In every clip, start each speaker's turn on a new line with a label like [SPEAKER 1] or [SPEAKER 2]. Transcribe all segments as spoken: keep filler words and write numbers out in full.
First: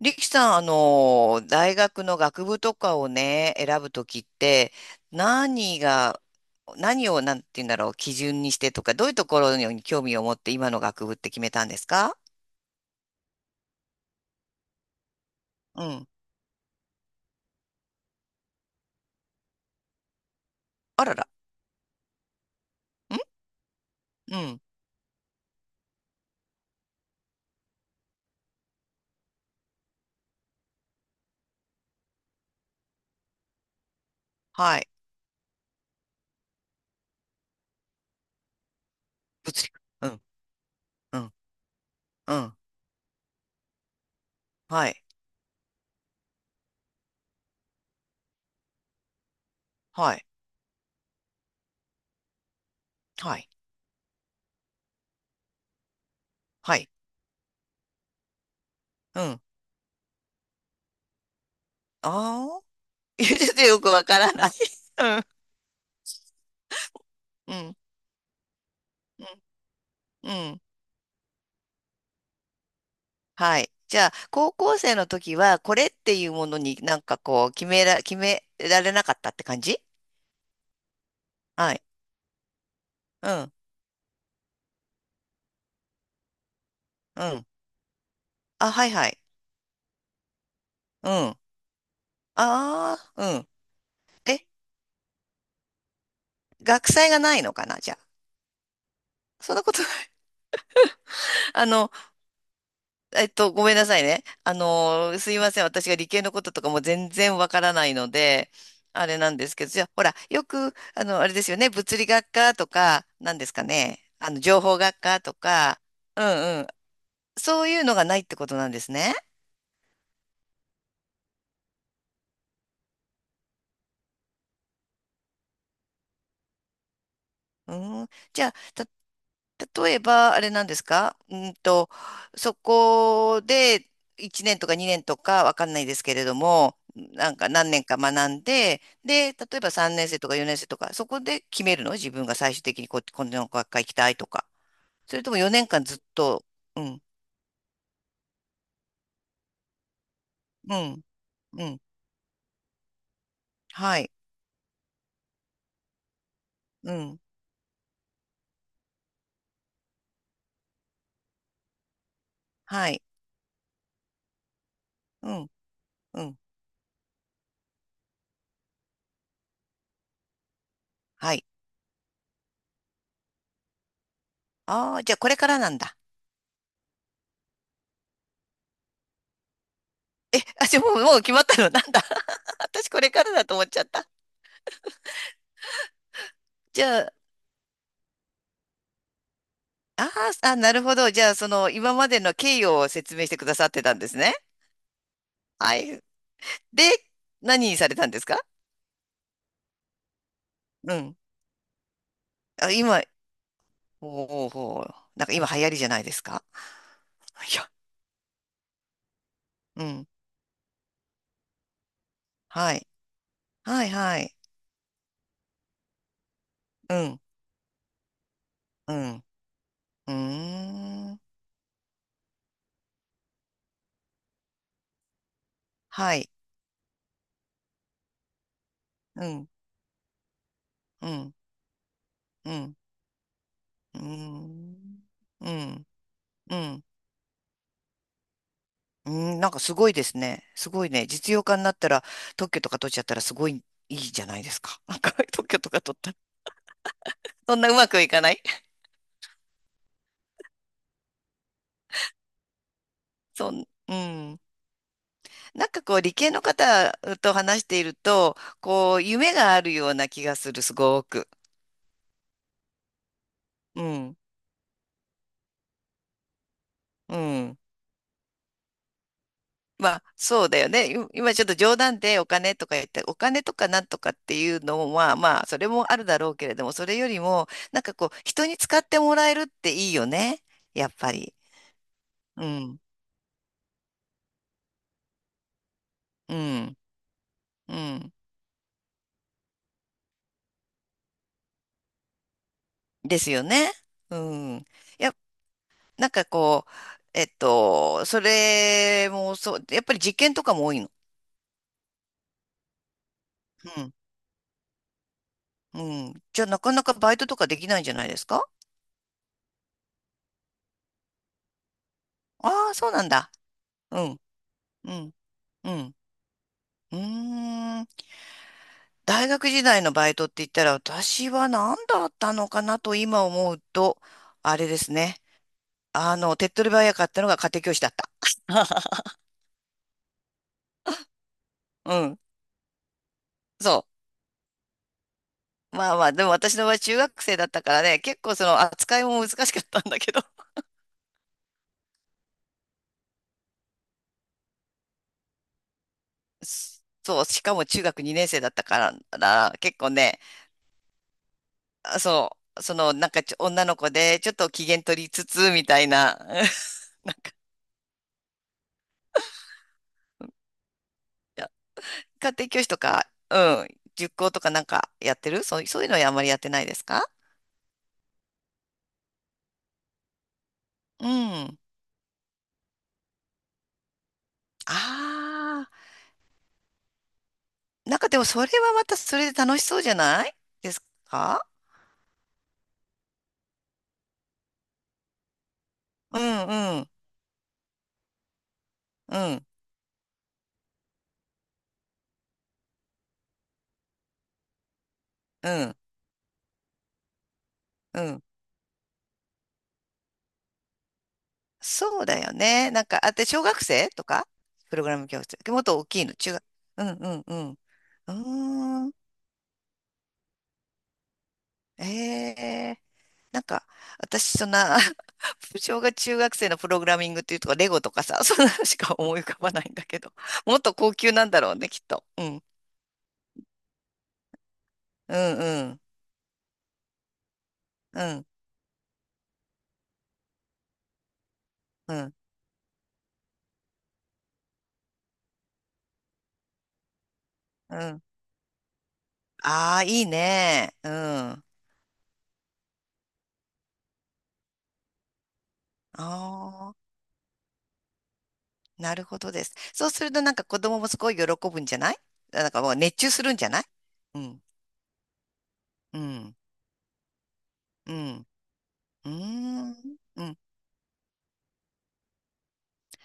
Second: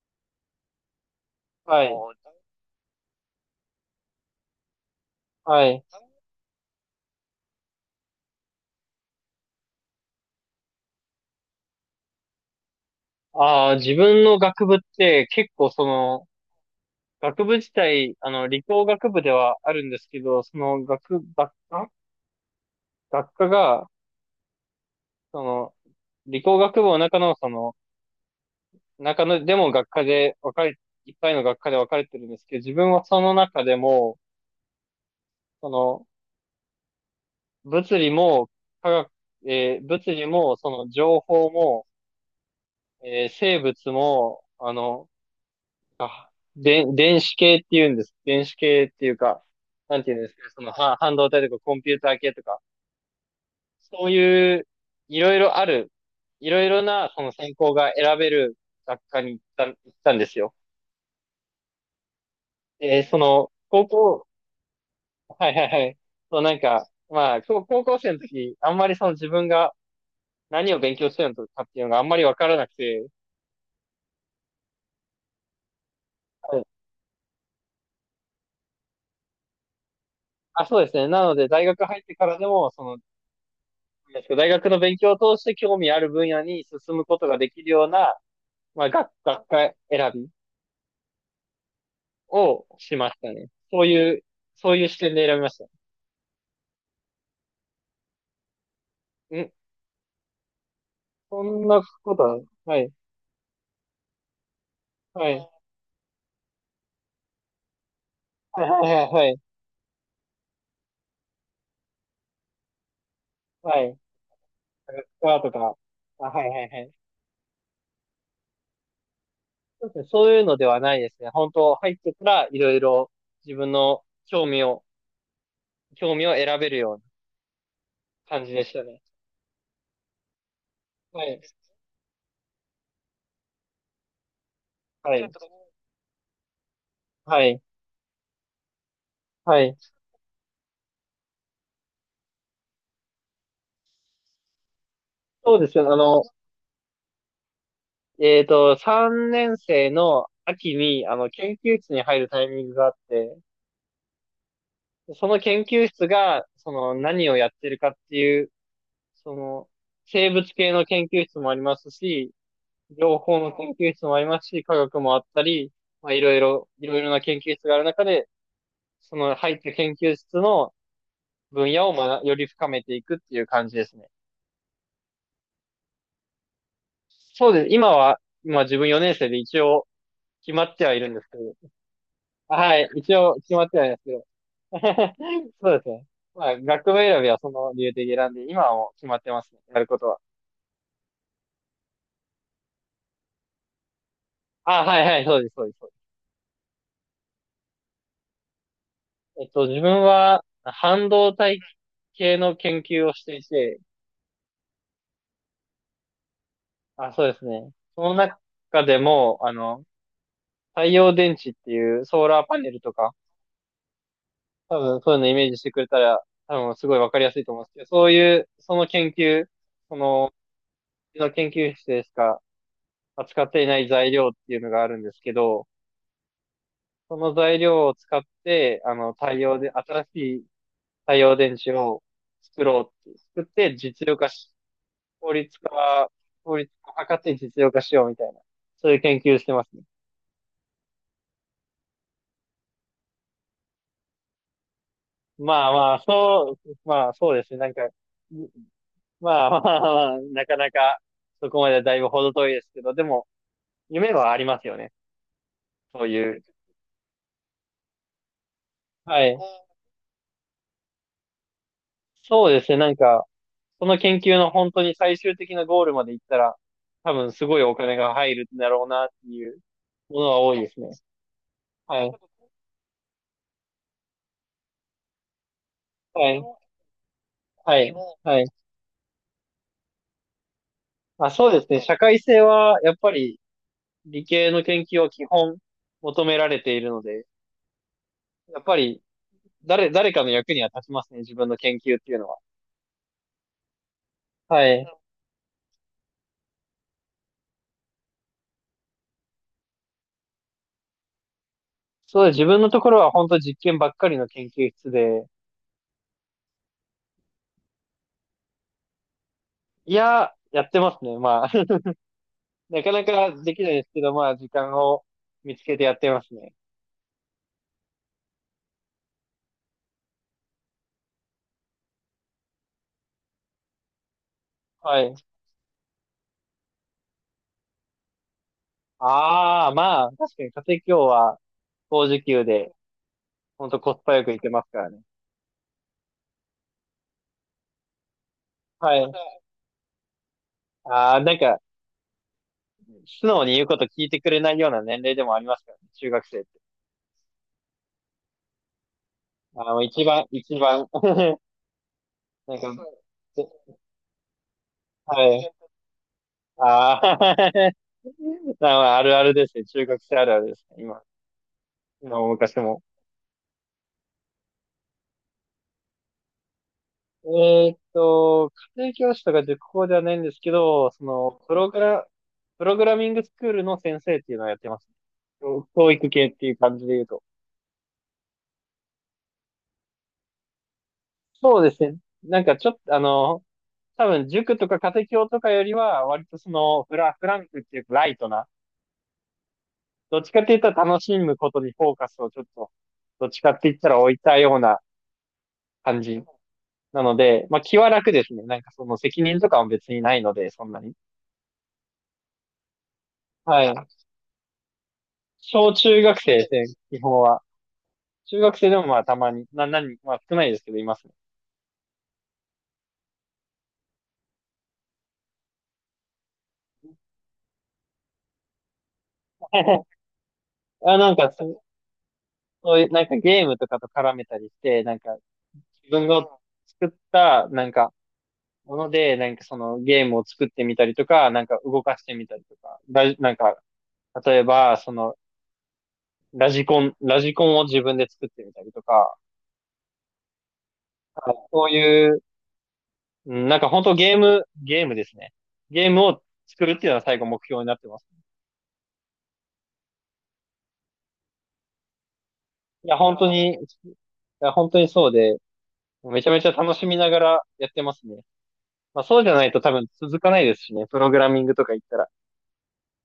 [SPEAKER 1] 力さん、あの、大
[SPEAKER 2] は
[SPEAKER 1] 学
[SPEAKER 2] い。
[SPEAKER 1] の学部とかをね、選ぶときって、
[SPEAKER 2] は
[SPEAKER 1] 何
[SPEAKER 2] い。
[SPEAKER 1] が、何を、なんて言うんだろう、基準にしてとか、どういうところに興味を持って今の学部って決めたんですか？
[SPEAKER 2] ああ、自分の学部って結構そ
[SPEAKER 1] うん。
[SPEAKER 2] の、学部自体、あの、理工学部ではあるんですけど、その
[SPEAKER 1] あら
[SPEAKER 2] 学、
[SPEAKER 1] ら。
[SPEAKER 2] 学科
[SPEAKER 1] ん？
[SPEAKER 2] 学科が、
[SPEAKER 1] うん。
[SPEAKER 2] その、理工学部の中の、その、中の、でも学科で分かれ、いっぱいの学科で分かれてるんですけど、自分はその中でも、
[SPEAKER 1] はい。
[SPEAKER 2] その、物理も、科学、
[SPEAKER 1] 物理。
[SPEAKER 2] えー
[SPEAKER 1] う
[SPEAKER 2] 物
[SPEAKER 1] ん。
[SPEAKER 2] 理も、その、情
[SPEAKER 1] うん。
[SPEAKER 2] 報も、
[SPEAKER 1] うん。
[SPEAKER 2] えー生物も、あ
[SPEAKER 1] はい。
[SPEAKER 2] の、あ、で、電子系っていうんです。電子系っていうか、なんてい
[SPEAKER 1] は
[SPEAKER 2] うん
[SPEAKER 1] い。
[SPEAKER 2] ですかね、その、は、半導体とかコンピューター系とか、
[SPEAKER 1] はい。
[SPEAKER 2] そういう、いろいろある、いろい
[SPEAKER 1] は
[SPEAKER 2] ろ
[SPEAKER 1] い。
[SPEAKER 2] な、その専攻が選べる学科
[SPEAKER 1] う
[SPEAKER 2] に行
[SPEAKER 1] ん。
[SPEAKER 2] った、行ったんですよ。
[SPEAKER 1] ああ。
[SPEAKER 2] で、そ
[SPEAKER 1] 言っ
[SPEAKER 2] の、
[SPEAKER 1] ててよく
[SPEAKER 2] 高
[SPEAKER 1] わか
[SPEAKER 2] 校、
[SPEAKER 1] らない。
[SPEAKER 2] はいはいはい。そう、なんか、まあ、
[SPEAKER 1] うん。う
[SPEAKER 2] 高
[SPEAKER 1] ん。
[SPEAKER 2] 高校生の時、あんまりその自分が
[SPEAKER 1] うん。うん。
[SPEAKER 2] 何を勉強してるのかっていうのがあんまりわからなくて、
[SPEAKER 1] はい。じゃあ、高校生の時は、これっていうも
[SPEAKER 2] は
[SPEAKER 1] の
[SPEAKER 2] い、
[SPEAKER 1] になんかこう、決めら、決められなかったって感じ？
[SPEAKER 2] あ、そうですね。なので、大
[SPEAKER 1] は
[SPEAKER 2] 学
[SPEAKER 1] い。
[SPEAKER 2] 入ってからでも、その
[SPEAKER 1] うん。
[SPEAKER 2] 大学の勉強を通して興味ある分野に進むこ
[SPEAKER 1] う
[SPEAKER 2] とが
[SPEAKER 1] ん。
[SPEAKER 2] できるような、
[SPEAKER 1] あ、
[SPEAKER 2] ま
[SPEAKER 1] は
[SPEAKER 2] あ、
[SPEAKER 1] いは
[SPEAKER 2] 学、
[SPEAKER 1] い。
[SPEAKER 2] 学科選び
[SPEAKER 1] うん。あ
[SPEAKER 2] をしま
[SPEAKER 1] あ、
[SPEAKER 2] し
[SPEAKER 1] う
[SPEAKER 2] た
[SPEAKER 1] ん。
[SPEAKER 2] ね。そういう、
[SPEAKER 1] え、
[SPEAKER 2] そういう視点で選びました。
[SPEAKER 1] 学祭がないのかな、じゃあ。そんな
[SPEAKER 2] ん、
[SPEAKER 1] ことない。
[SPEAKER 2] そ ん
[SPEAKER 1] あ
[SPEAKER 2] な
[SPEAKER 1] の、
[SPEAKER 2] ことは、はい、
[SPEAKER 1] えっと、ごめんなさいね。あの、
[SPEAKER 2] は
[SPEAKER 1] すい
[SPEAKER 2] い、
[SPEAKER 1] ません。私が理系のこととかも全然わからないので、
[SPEAKER 2] はい、は
[SPEAKER 1] あ
[SPEAKER 2] い、
[SPEAKER 1] れな
[SPEAKER 2] はい、
[SPEAKER 1] んですけど、じゃあ、ほら、よく、あの、あれですよね。物理学科とか、なんですか
[SPEAKER 2] はい、
[SPEAKER 1] ね。あの、情報学
[SPEAKER 2] 学
[SPEAKER 1] 科と
[SPEAKER 2] 科とか、
[SPEAKER 1] か、う
[SPEAKER 2] あ、はい、は
[SPEAKER 1] んうん。
[SPEAKER 2] い、はい。
[SPEAKER 1] そういうのがないってことなんですね。
[SPEAKER 2] そうですね、そういうのではないですね。本当、入ってからいろいろ自分の興味を、興味を選べるような
[SPEAKER 1] うん。じ
[SPEAKER 2] 感
[SPEAKER 1] ゃ
[SPEAKER 2] じ
[SPEAKER 1] あ、
[SPEAKER 2] でした
[SPEAKER 1] た、
[SPEAKER 2] ね。
[SPEAKER 1] 例えば、あれなんですか？
[SPEAKER 2] はい、
[SPEAKER 1] うんと、そこでいちねんとかにねん
[SPEAKER 2] は
[SPEAKER 1] と
[SPEAKER 2] い、
[SPEAKER 1] かわかんないですけれども、なん
[SPEAKER 2] は
[SPEAKER 1] か
[SPEAKER 2] い、
[SPEAKER 1] 何年か学んで、で、例え
[SPEAKER 2] は
[SPEAKER 1] ば
[SPEAKER 2] い。
[SPEAKER 1] さんねん生とかよねん生とか、そこで決めるの？自分が最終的にこ、この学科行きたいとか。それとも
[SPEAKER 2] そう
[SPEAKER 1] 4
[SPEAKER 2] です
[SPEAKER 1] 年
[SPEAKER 2] ね、
[SPEAKER 1] 間
[SPEAKER 2] あ
[SPEAKER 1] ずっ
[SPEAKER 2] の、
[SPEAKER 1] と、うん、
[SPEAKER 2] えっと、さんねん生の秋
[SPEAKER 1] うん、
[SPEAKER 2] に、あの、研
[SPEAKER 1] う
[SPEAKER 2] 究
[SPEAKER 1] ん、
[SPEAKER 2] 室に入るタイミングがあって、
[SPEAKER 1] はい、
[SPEAKER 2] その研究室が、そ
[SPEAKER 1] う
[SPEAKER 2] の、
[SPEAKER 1] ん、
[SPEAKER 2] 何をやってるかっていう、その、生物系の研究室もありますし、
[SPEAKER 1] はい、
[SPEAKER 2] 情報の研究室もありますし、科学もあっ
[SPEAKER 1] う
[SPEAKER 2] た
[SPEAKER 1] ん、
[SPEAKER 2] り、まあ、い
[SPEAKER 1] う
[SPEAKER 2] ろ
[SPEAKER 1] ん、
[SPEAKER 2] いろ、いろいろな研究室がある中で、その入った研究室の
[SPEAKER 1] はい。
[SPEAKER 2] 分野をまより深めていくっていう感じですね。
[SPEAKER 1] ああ、じゃあこれからなんだ。
[SPEAKER 2] そうです。今は、今自分よねん生で一応
[SPEAKER 1] え、
[SPEAKER 2] 決ま
[SPEAKER 1] あ、
[SPEAKER 2] っ
[SPEAKER 1] じゃあ
[SPEAKER 2] てはい
[SPEAKER 1] もう、
[SPEAKER 2] る
[SPEAKER 1] も
[SPEAKER 2] ん
[SPEAKER 1] う
[SPEAKER 2] です
[SPEAKER 1] 決
[SPEAKER 2] け
[SPEAKER 1] まっ
[SPEAKER 2] ど、
[SPEAKER 1] たの？ なんだ
[SPEAKER 2] はい、
[SPEAKER 1] 私これ
[SPEAKER 2] 一
[SPEAKER 1] から
[SPEAKER 2] 応
[SPEAKER 1] だ
[SPEAKER 2] 決
[SPEAKER 1] と
[SPEAKER 2] ま
[SPEAKER 1] 思っ
[SPEAKER 2] って
[SPEAKER 1] ちゃ
[SPEAKER 2] は
[SPEAKER 1] っ
[SPEAKER 2] いるんです
[SPEAKER 1] た。
[SPEAKER 2] けど、そうですね。まあ、
[SPEAKER 1] じ
[SPEAKER 2] 学部
[SPEAKER 1] ゃあ、
[SPEAKER 2] 選びはその理由的に選んで、今はもう決まってますね。やること
[SPEAKER 1] あ
[SPEAKER 2] は。
[SPEAKER 1] ーあ、なるほど。じゃあ、その、今までの経緯を説明してくださってたんですね。
[SPEAKER 2] あ、はいはい、そうです、そうです、
[SPEAKER 1] は
[SPEAKER 2] そうで
[SPEAKER 1] い。
[SPEAKER 2] す。
[SPEAKER 1] で、何にされたんですか？
[SPEAKER 2] えっと、自分は
[SPEAKER 1] う
[SPEAKER 2] 半
[SPEAKER 1] ん。
[SPEAKER 2] 導体系の
[SPEAKER 1] あ、
[SPEAKER 2] 研
[SPEAKER 1] 今、
[SPEAKER 2] 究をしていて、
[SPEAKER 1] ほうほうほう。なんか今流行りじゃないですか？
[SPEAKER 2] あ、そうで す
[SPEAKER 1] いや、
[SPEAKER 2] ね。その中でも、あの、
[SPEAKER 1] うん。
[SPEAKER 2] 太陽電池っていうソーラーパネ
[SPEAKER 1] は
[SPEAKER 2] ル
[SPEAKER 1] い。
[SPEAKER 2] とか、
[SPEAKER 1] はい、はい。
[SPEAKER 2] 多分そういうのイメージしてくれたら、多分す
[SPEAKER 1] う
[SPEAKER 2] ごいわか
[SPEAKER 1] ん、
[SPEAKER 2] りやすいと思うんですけど、そういう、その
[SPEAKER 1] う
[SPEAKER 2] 研
[SPEAKER 1] ん。
[SPEAKER 2] 究、そ
[SPEAKER 1] う
[SPEAKER 2] の、
[SPEAKER 1] ー
[SPEAKER 2] うち
[SPEAKER 1] ん。
[SPEAKER 2] の研究室でしか扱っていない材料っていうのがあるんですけど、
[SPEAKER 1] はい。
[SPEAKER 2] その材料を使って、あの、
[SPEAKER 1] う
[SPEAKER 2] 太
[SPEAKER 1] ん、
[SPEAKER 2] 陽で、新しい
[SPEAKER 1] う
[SPEAKER 2] 太
[SPEAKER 1] ん、
[SPEAKER 2] 陽電池を
[SPEAKER 1] う
[SPEAKER 2] 作
[SPEAKER 1] ん。
[SPEAKER 2] ろうって、作って
[SPEAKER 1] うー
[SPEAKER 2] 実用化し、
[SPEAKER 1] ん。
[SPEAKER 2] 効
[SPEAKER 1] う
[SPEAKER 2] 率
[SPEAKER 1] ん、
[SPEAKER 2] 化
[SPEAKER 1] う
[SPEAKER 2] 効率
[SPEAKER 1] ん。
[SPEAKER 2] 化を図って実用化しようみたいな、そういう
[SPEAKER 1] う
[SPEAKER 2] 研究
[SPEAKER 1] ん、
[SPEAKER 2] し
[SPEAKER 1] なん
[SPEAKER 2] て
[SPEAKER 1] か
[SPEAKER 2] ま
[SPEAKER 1] す
[SPEAKER 2] すね。
[SPEAKER 1] ごいですね。すごいね。実用化になったら、特許とか取っちゃったらすごいいいじゃないですか。なんか 特許
[SPEAKER 2] ま
[SPEAKER 1] と
[SPEAKER 2] あ
[SPEAKER 1] か
[SPEAKER 2] ま
[SPEAKER 1] 取
[SPEAKER 2] あ、
[SPEAKER 1] ったら。
[SPEAKER 2] そう、まあそうです
[SPEAKER 1] そ
[SPEAKER 2] ね。
[SPEAKER 1] ん
[SPEAKER 2] な
[SPEAKER 1] な
[SPEAKER 2] ん
[SPEAKER 1] う
[SPEAKER 2] か、
[SPEAKER 1] ま
[SPEAKER 2] ん
[SPEAKER 1] くいかない？
[SPEAKER 2] まあまあまあ、なかなかそこまでだいぶ程遠いですけど、でも、
[SPEAKER 1] そん、う
[SPEAKER 2] 夢はあ
[SPEAKER 1] ん。
[SPEAKER 2] りますよね。
[SPEAKER 1] なんかこう
[SPEAKER 2] そう
[SPEAKER 1] 理系
[SPEAKER 2] い
[SPEAKER 1] の
[SPEAKER 2] う。
[SPEAKER 1] 方と話していると、こう
[SPEAKER 2] は
[SPEAKER 1] 夢
[SPEAKER 2] い。
[SPEAKER 1] があるような気がする、すごく。
[SPEAKER 2] そうですね。なんか、
[SPEAKER 1] う
[SPEAKER 2] その
[SPEAKER 1] ん、
[SPEAKER 2] 研究の本当に最終的なゴールまで行ったら、多
[SPEAKER 1] う
[SPEAKER 2] 分すご
[SPEAKER 1] ん。
[SPEAKER 2] いお金が入るんだろうなっていう
[SPEAKER 1] まあ
[SPEAKER 2] ものは
[SPEAKER 1] そう
[SPEAKER 2] 多
[SPEAKER 1] だ
[SPEAKER 2] い
[SPEAKER 1] よ
[SPEAKER 2] ですね。
[SPEAKER 1] ね。い今ちょっと冗談
[SPEAKER 2] はい。
[SPEAKER 1] でお金とか言って、お金とかなんとかっていうのは、まあそれもあるだ
[SPEAKER 2] は
[SPEAKER 1] ろう
[SPEAKER 2] い。
[SPEAKER 1] けれども、それよりも、
[SPEAKER 2] は
[SPEAKER 1] なん
[SPEAKER 2] い。
[SPEAKER 1] かこう
[SPEAKER 2] はい。
[SPEAKER 1] 人に使ってもらえるっていいよね。やっぱ
[SPEAKER 2] あ、
[SPEAKER 1] り。
[SPEAKER 2] そうですね。社会性
[SPEAKER 1] う
[SPEAKER 2] は、
[SPEAKER 1] ん
[SPEAKER 2] やっぱり理系の研究は基本求
[SPEAKER 1] う
[SPEAKER 2] められて
[SPEAKER 1] ん、
[SPEAKER 2] いるので、
[SPEAKER 1] うん。
[SPEAKER 2] やっぱり誰、誰かの役には立ちますね。自分の研究っていうのは。
[SPEAKER 1] ですよね。うん。い
[SPEAKER 2] はい。
[SPEAKER 1] や、なんかこう、えっと、それもそう、やっぱり実験とかも多いの？
[SPEAKER 2] そうです。自分のところは本当実験
[SPEAKER 1] う
[SPEAKER 2] ば
[SPEAKER 1] ん、
[SPEAKER 2] っかりの研究室で、
[SPEAKER 1] うん。じゃあなかなかバイトとかできないんじゃないですか？
[SPEAKER 2] いや、やってますね。まあ
[SPEAKER 1] ああー、
[SPEAKER 2] な
[SPEAKER 1] そ
[SPEAKER 2] か
[SPEAKER 1] うな
[SPEAKER 2] な
[SPEAKER 1] ん
[SPEAKER 2] か
[SPEAKER 1] だ。
[SPEAKER 2] できないですけ
[SPEAKER 1] う
[SPEAKER 2] ど、
[SPEAKER 1] ん、
[SPEAKER 2] まあ、時間
[SPEAKER 1] う
[SPEAKER 2] を
[SPEAKER 1] ん、
[SPEAKER 2] 見つ
[SPEAKER 1] う
[SPEAKER 2] けてや
[SPEAKER 1] ん。
[SPEAKER 2] ってますね。
[SPEAKER 1] うーん。大学時代のバイトって言ったら、私は何だったのかなと今思うと、あれです
[SPEAKER 2] はい。
[SPEAKER 1] ね。あの、手っ取り早かったのが家庭教師だった。
[SPEAKER 2] ああ、まあ、確かに家庭教は
[SPEAKER 1] う
[SPEAKER 2] 高
[SPEAKER 1] ん。
[SPEAKER 2] 時給で、ほん
[SPEAKER 1] そ
[SPEAKER 2] とコス
[SPEAKER 1] う。
[SPEAKER 2] パよくいけますからね。
[SPEAKER 1] まあまあ、でも私の場合中学生だったからね、結構その
[SPEAKER 2] は
[SPEAKER 1] 扱い
[SPEAKER 2] い。
[SPEAKER 1] も難しかったんだけど、
[SPEAKER 2] ああ、なんか、素直に言うこと聞いてくれないような年齢でもありますからね、中学生って。
[SPEAKER 1] そう、しかも中学にねん生だったからな、
[SPEAKER 2] あ
[SPEAKER 1] 結
[SPEAKER 2] の、
[SPEAKER 1] 構
[SPEAKER 2] 一
[SPEAKER 1] ね、
[SPEAKER 2] 番、一番、
[SPEAKER 1] あそ
[SPEAKER 2] なん
[SPEAKER 1] う、そ
[SPEAKER 2] か、
[SPEAKER 1] のなんかちょ
[SPEAKER 2] で
[SPEAKER 1] 女の子でちょっと機嫌取り
[SPEAKER 2] は
[SPEAKER 1] つつ
[SPEAKER 2] い。
[SPEAKER 1] みたいな、
[SPEAKER 2] ああ、まああるあるですね。中学生あるあるですね。今、
[SPEAKER 1] いや、
[SPEAKER 2] 今も
[SPEAKER 1] 家庭
[SPEAKER 2] 昔
[SPEAKER 1] 教師と
[SPEAKER 2] も。
[SPEAKER 1] か、うん、塾講とかなんかやってるそう、そういうのはあんまりやってないですか？
[SPEAKER 2] えーっと、家庭教師とか塾講ではないんですけど、そ
[SPEAKER 1] う
[SPEAKER 2] の、プ
[SPEAKER 1] ん。
[SPEAKER 2] ログラ、プログラミングスクールの先生っていうのをやってます。
[SPEAKER 1] あ
[SPEAKER 2] 教教育系っていう感じで言うと。
[SPEAKER 1] あ、なんかでもそれはまたそれで楽しそうじゃないですか？
[SPEAKER 2] そうですね。なんかちょっと、あの、多分塾とか家庭教とかよりは、
[SPEAKER 1] うん
[SPEAKER 2] 割とそ
[SPEAKER 1] う
[SPEAKER 2] の、
[SPEAKER 1] ん、
[SPEAKER 2] フラ、フランクっていうかライトな、
[SPEAKER 1] うん、
[SPEAKER 2] どっちかって言ったら楽しむことにフォーカスをちょっと、どっちかって言ったら置いたような
[SPEAKER 1] うん、
[SPEAKER 2] 感じなので、まあ気は
[SPEAKER 1] う
[SPEAKER 2] 楽
[SPEAKER 1] ん。
[SPEAKER 2] ですね。なんかその責任とかも別にないので、そんなに。
[SPEAKER 1] そうだよね。なんか、あ、で、小
[SPEAKER 2] は
[SPEAKER 1] 学
[SPEAKER 2] い。
[SPEAKER 1] 生とかプログラム教室。もっ
[SPEAKER 2] 小
[SPEAKER 1] と大
[SPEAKER 2] 中
[SPEAKER 1] きい
[SPEAKER 2] 学
[SPEAKER 1] の、中
[SPEAKER 2] 生
[SPEAKER 1] 学。
[SPEAKER 2] ですね、
[SPEAKER 1] うん
[SPEAKER 2] 基
[SPEAKER 1] う
[SPEAKER 2] 本
[SPEAKER 1] んう
[SPEAKER 2] は。
[SPEAKER 1] ん。う
[SPEAKER 2] 中学生で
[SPEAKER 1] ー
[SPEAKER 2] も
[SPEAKER 1] ん。
[SPEAKER 2] まあたまに、な、何まあ少ないですけど、いますね。
[SPEAKER 1] ええ、なんか、私、そんな、小学、中学生のプログラミングっていうとか、レゴとかさ、そんなのしか思い浮かばないんだ けど、もっと高
[SPEAKER 2] あ、
[SPEAKER 1] 級
[SPEAKER 2] なん
[SPEAKER 1] なん
[SPEAKER 2] か
[SPEAKER 1] だろう
[SPEAKER 2] そ、
[SPEAKER 1] ね、きっと。うん。
[SPEAKER 2] そういう、なんかゲームとかと絡めたりして、なん
[SPEAKER 1] う
[SPEAKER 2] か
[SPEAKER 1] んうん。
[SPEAKER 2] 自分が作った、なんか、
[SPEAKER 1] うん。
[SPEAKER 2] もので、なんかそのゲームを作ってみたりとか、なんか動
[SPEAKER 1] う
[SPEAKER 2] かして
[SPEAKER 1] ん。
[SPEAKER 2] みたりとか、ラジ、なんか、例えば、その、ラジコン、ラジコンを
[SPEAKER 1] う
[SPEAKER 2] 自分
[SPEAKER 1] ん。
[SPEAKER 2] で作ってみたりとか、
[SPEAKER 1] ああ、いいね。うん。あ
[SPEAKER 2] そういう、うんなんか本当ゲーム、ゲームですね。ゲームを作る
[SPEAKER 1] あ、
[SPEAKER 2] っていうのは最後目標になってます。
[SPEAKER 1] なるほどです。そうすると、なんか子供もすごい喜ぶんじゃない？なんかもう
[SPEAKER 2] いや、
[SPEAKER 1] 熱中
[SPEAKER 2] 本
[SPEAKER 1] す
[SPEAKER 2] 当
[SPEAKER 1] るんじゃ
[SPEAKER 2] に、い
[SPEAKER 1] ない？うん。
[SPEAKER 2] や、本当にそうで、
[SPEAKER 1] う
[SPEAKER 2] めちゃ
[SPEAKER 1] ん。
[SPEAKER 2] めちゃ楽しみながらやって
[SPEAKER 1] う
[SPEAKER 2] ますね。
[SPEAKER 1] ん。
[SPEAKER 2] まあ、
[SPEAKER 1] うー
[SPEAKER 2] そうじゃないと多分
[SPEAKER 1] ん。
[SPEAKER 2] 続
[SPEAKER 1] う
[SPEAKER 2] か
[SPEAKER 1] ん。
[SPEAKER 2] ないですしね。プログラミングとか言ったら。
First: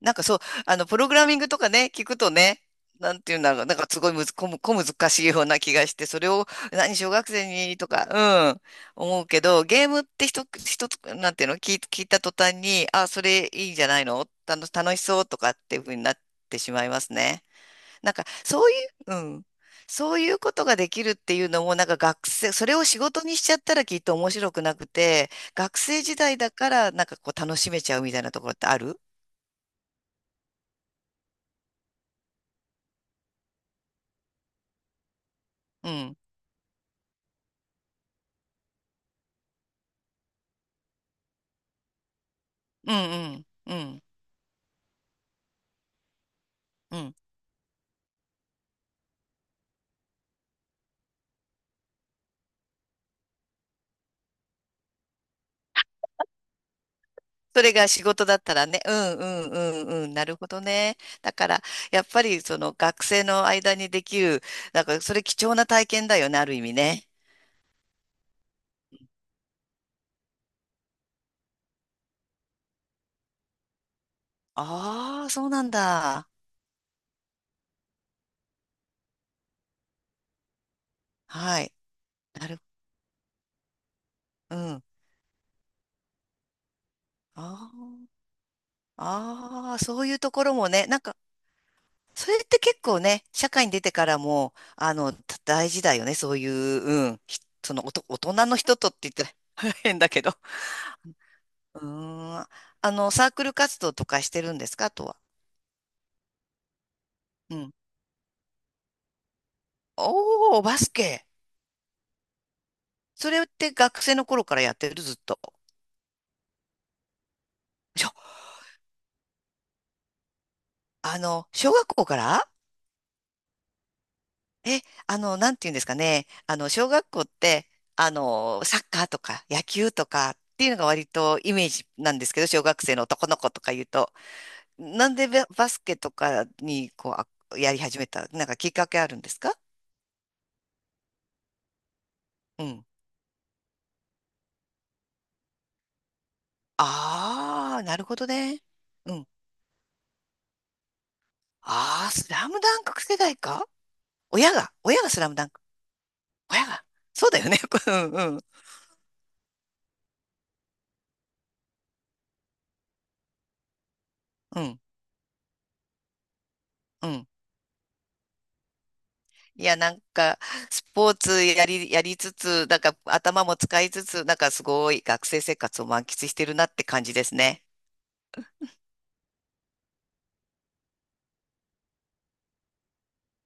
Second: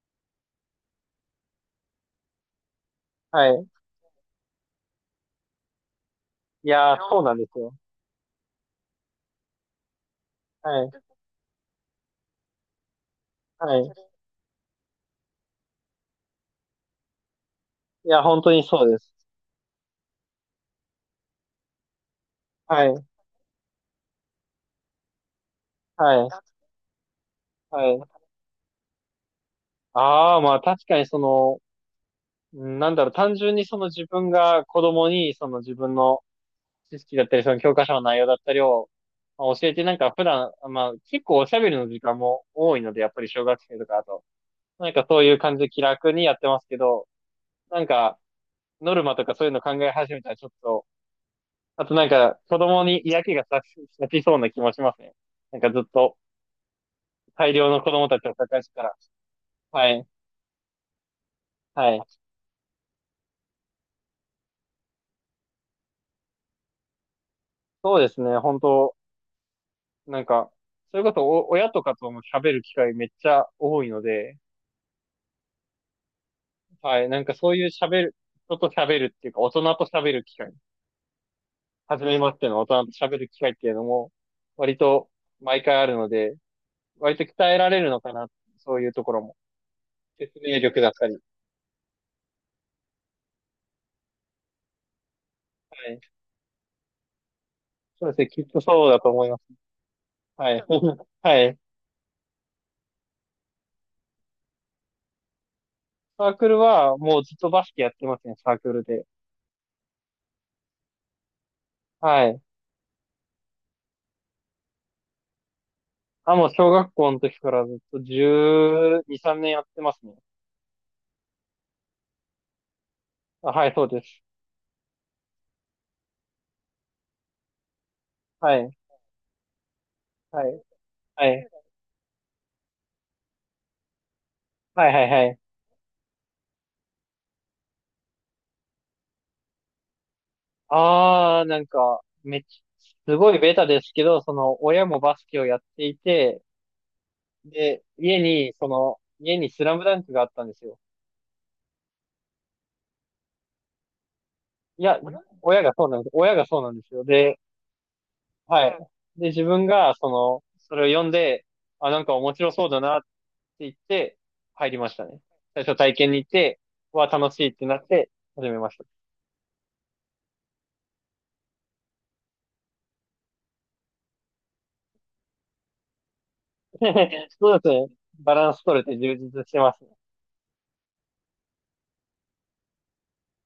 [SPEAKER 1] なんかそう、あの、プログラミングとかね、聞くとね、なんていうん
[SPEAKER 2] は
[SPEAKER 1] だろ
[SPEAKER 2] い。
[SPEAKER 1] う、なんかすごいむず、こむ、小難しいような気がして、それを、
[SPEAKER 2] いや
[SPEAKER 1] 何、
[SPEAKER 2] ー、
[SPEAKER 1] 小
[SPEAKER 2] そう
[SPEAKER 1] 学
[SPEAKER 2] なんで
[SPEAKER 1] 生
[SPEAKER 2] すよ。
[SPEAKER 1] にとか、うん、思うけど、ゲームって一つ、
[SPEAKER 2] は
[SPEAKER 1] 一
[SPEAKER 2] い。
[SPEAKER 1] つ、なんていうの、聞い、聞いた途端に、あ、それいいん
[SPEAKER 2] は
[SPEAKER 1] じゃ
[SPEAKER 2] い。
[SPEAKER 1] ないの？楽、楽しそうとかっていうふうになってしまいますね。
[SPEAKER 2] い
[SPEAKER 1] なん
[SPEAKER 2] や、
[SPEAKER 1] か、
[SPEAKER 2] 本当に
[SPEAKER 1] そうい
[SPEAKER 2] そうで
[SPEAKER 1] う、
[SPEAKER 2] す。
[SPEAKER 1] うん。そういうことができるっていうのも、なんか学生、それを
[SPEAKER 2] は
[SPEAKER 1] 仕
[SPEAKER 2] い。
[SPEAKER 1] 事にしちゃったらきっと面白くなくて、学生時
[SPEAKER 2] は
[SPEAKER 1] 代だ
[SPEAKER 2] い。
[SPEAKER 1] から、なんかこう楽しめ
[SPEAKER 2] は
[SPEAKER 1] ちゃうみ
[SPEAKER 2] い。
[SPEAKER 1] たいなところってある？
[SPEAKER 2] ああ、まあ確かにその、うんなんだろう、単純にその自分が子供にその自
[SPEAKER 1] う
[SPEAKER 2] 分
[SPEAKER 1] ん。
[SPEAKER 2] の知識だったり、その教科書の内容だったりを、まあ、教えてなんか普段、まあ結構おしゃべりの時間も多いの
[SPEAKER 1] うん
[SPEAKER 2] で、やっぱり
[SPEAKER 1] う
[SPEAKER 2] 小
[SPEAKER 1] ん。
[SPEAKER 2] 学
[SPEAKER 1] う
[SPEAKER 2] 生とか
[SPEAKER 1] ん。
[SPEAKER 2] だと。なんかそういう感じで気楽にやってますけ
[SPEAKER 1] う
[SPEAKER 2] ど、
[SPEAKER 1] ん。
[SPEAKER 2] なんか、ノルマとかそういうの考え始めたらちょっと、あとなんか、子供に嫌気がさし、さしそうな気もしますね。なんかずっと、大
[SPEAKER 1] そ
[SPEAKER 2] 量
[SPEAKER 1] れ
[SPEAKER 2] の
[SPEAKER 1] が
[SPEAKER 2] 子
[SPEAKER 1] 仕
[SPEAKER 2] 供た
[SPEAKER 1] 事
[SPEAKER 2] ちを
[SPEAKER 1] だった
[SPEAKER 2] 抱え
[SPEAKER 1] ら
[SPEAKER 2] て
[SPEAKER 1] ね。
[SPEAKER 2] た
[SPEAKER 1] う
[SPEAKER 2] ら。
[SPEAKER 1] んうんう
[SPEAKER 2] は
[SPEAKER 1] ん
[SPEAKER 2] い。
[SPEAKER 1] うん。なるほどね。だから、
[SPEAKER 2] は
[SPEAKER 1] や
[SPEAKER 2] い。
[SPEAKER 1] っぱりその学生の間にできる、なんかそれ貴重な体験だよね、ある意味ね。
[SPEAKER 2] そうですね。本当なんか、それこそお、親とかとも喋る機会めっちゃ多いので、
[SPEAKER 1] ああ、そうなんだ。
[SPEAKER 2] はい。なんかそういう喋る、人と喋るっていうか、大人と喋る機会、
[SPEAKER 1] はい。
[SPEAKER 2] 初めまし
[SPEAKER 1] な
[SPEAKER 2] ての
[SPEAKER 1] る、
[SPEAKER 2] 大人と喋る機会っていうのも、
[SPEAKER 1] う
[SPEAKER 2] 割
[SPEAKER 1] ん。
[SPEAKER 2] と毎回あるので、割と鍛えら
[SPEAKER 1] あ
[SPEAKER 2] れるのか
[SPEAKER 1] あ。
[SPEAKER 2] な。そういうところも。
[SPEAKER 1] ああ、そういうと
[SPEAKER 2] 説
[SPEAKER 1] ころ
[SPEAKER 2] 明
[SPEAKER 1] も
[SPEAKER 2] 力
[SPEAKER 1] ね、
[SPEAKER 2] だっ
[SPEAKER 1] なん
[SPEAKER 2] た
[SPEAKER 1] か、
[SPEAKER 2] り。
[SPEAKER 1] それって結構ね、社会に出てからも、あの、た大
[SPEAKER 2] は
[SPEAKER 1] 事だ
[SPEAKER 2] い。
[SPEAKER 1] よね、そういう、うん、ひその、おと、
[SPEAKER 2] そうです
[SPEAKER 1] 大
[SPEAKER 2] ね。
[SPEAKER 1] 人
[SPEAKER 2] きっ
[SPEAKER 1] の
[SPEAKER 2] と
[SPEAKER 1] 人
[SPEAKER 2] そ
[SPEAKER 1] と
[SPEAKER 2] う
[SPEAKER 1] って
[SPEAKER 2] だと
[SPEAKER 1] 言った
[SPEAKER 2] 思います。
[SPEAKER 1] ら 変だけど。
[SPEAKER 2] はい。はい。
[SPEAKER 1] うーん、あの、サークル活動とかしてるんですか、あとは。
[SPEAKER 2] サークルはもうずっと
[SPEAKER 1] う
[SPEAKER 2] バス
[SPEAKER 1] ん。
[SPEAKER 2] ケやってますね、サークルで。
[SPEAKER 1] おー、バスケ。
[SPEAKER 2] はい。
[SPEAKER 1] それって学生の頃からやってる、ずっと。
[SPEAKER 2] あ、もう小学校の時からずっと
[SPEAKER 1] しょ、
[SPEAKER 2] じゅうに、さんねんやってますね。
[SPEAKER 1] あの、小学校から？
[SPEAKER 2] あ、はい、そうです。
[SPEAKER 1] え、あの、なんていうんですかね。あの、小学校って、あ
[SPEAKER 2] は
[SPEAKER 1] の、
[SPEAKER 2] い。
[SPEAKER 1] サッカーとか野球とかっ
[SPEAKER 2] はい。
[SPEAKER 1] ていうのが割
[SPEAKER 2] は
[SPEAKER 1] と
[SPEAKER 2] い。
[SPEAKER 1] イメージなんですけど、小学生の男の子とか言うと、
[SPEAKER 2] はいは
[SPEAKER 1] な
[SPEAKER 2] い
[SPEAKER 1] んで
[SPEAKER 2] はい。
[SPEAKER 1] ババスケとかに、こう、あやり始めた、なんかきっかけあるんですか？
[SPEAKER 2] あー、なんか、めっちゃ、
[SPEAKER 1] うん。
[SPEAKER 2] すごいベタですけど、その、親もバスケをやっていて、
[SPEAKER 1] あ
[SPEAKER 2] で、
[SPEAKER 1] あ、なるほ
[SPEAKER 2] 家
[SPEAKER 1] ど
[SPEAKER 2] に、
[SPEAKER 1] ね。
[SPEAKER 2] その、
[SPEAKER 1] うん。
[SPEAKER 2] 家にスラムダンクがあったんですよ。
[SPEAKER 1] ああ、スラムダンク世代か？親が、
[SPEAKER 2] いや、
[SPEAKER 1] 親がスラムダンク。
[SPEAKER 2] 親がそうなんです。親がそう
[SPEAKER 1] 親
[SPEAKER 2] なんで
[SPEAKER 1] が。
[SPEAKER 2] すよ。
[SPEAKER 1] そう
[SPEAKER 2] で、
[SPEAKER 1] だよね。うん、うん、
[SPEAKER 2] はい。で、自分が、その、それを読んで、あ、なんか面白そうだなって言って、
[SPEAKER 1] う
[SPEAKER 2] 入り
[SPEAKER 1] ん、
[SPEAKER 2] ましたね。最初体験に行って、わ、
[SPEAKER 1] うん。
[SPEAKER 2] 楽しいってなって、始めました。
[SPEAKER 1] いや、なんか、スポーツやり、やりつつ、なんか頭も使いつつ、なんかすごい学生生活を満喫してるなって感じで す
[SPEAKER 2] そう
[SPEAKER 1] ね。
[SPEAKER 2] ですね。バランス取れて充実してますね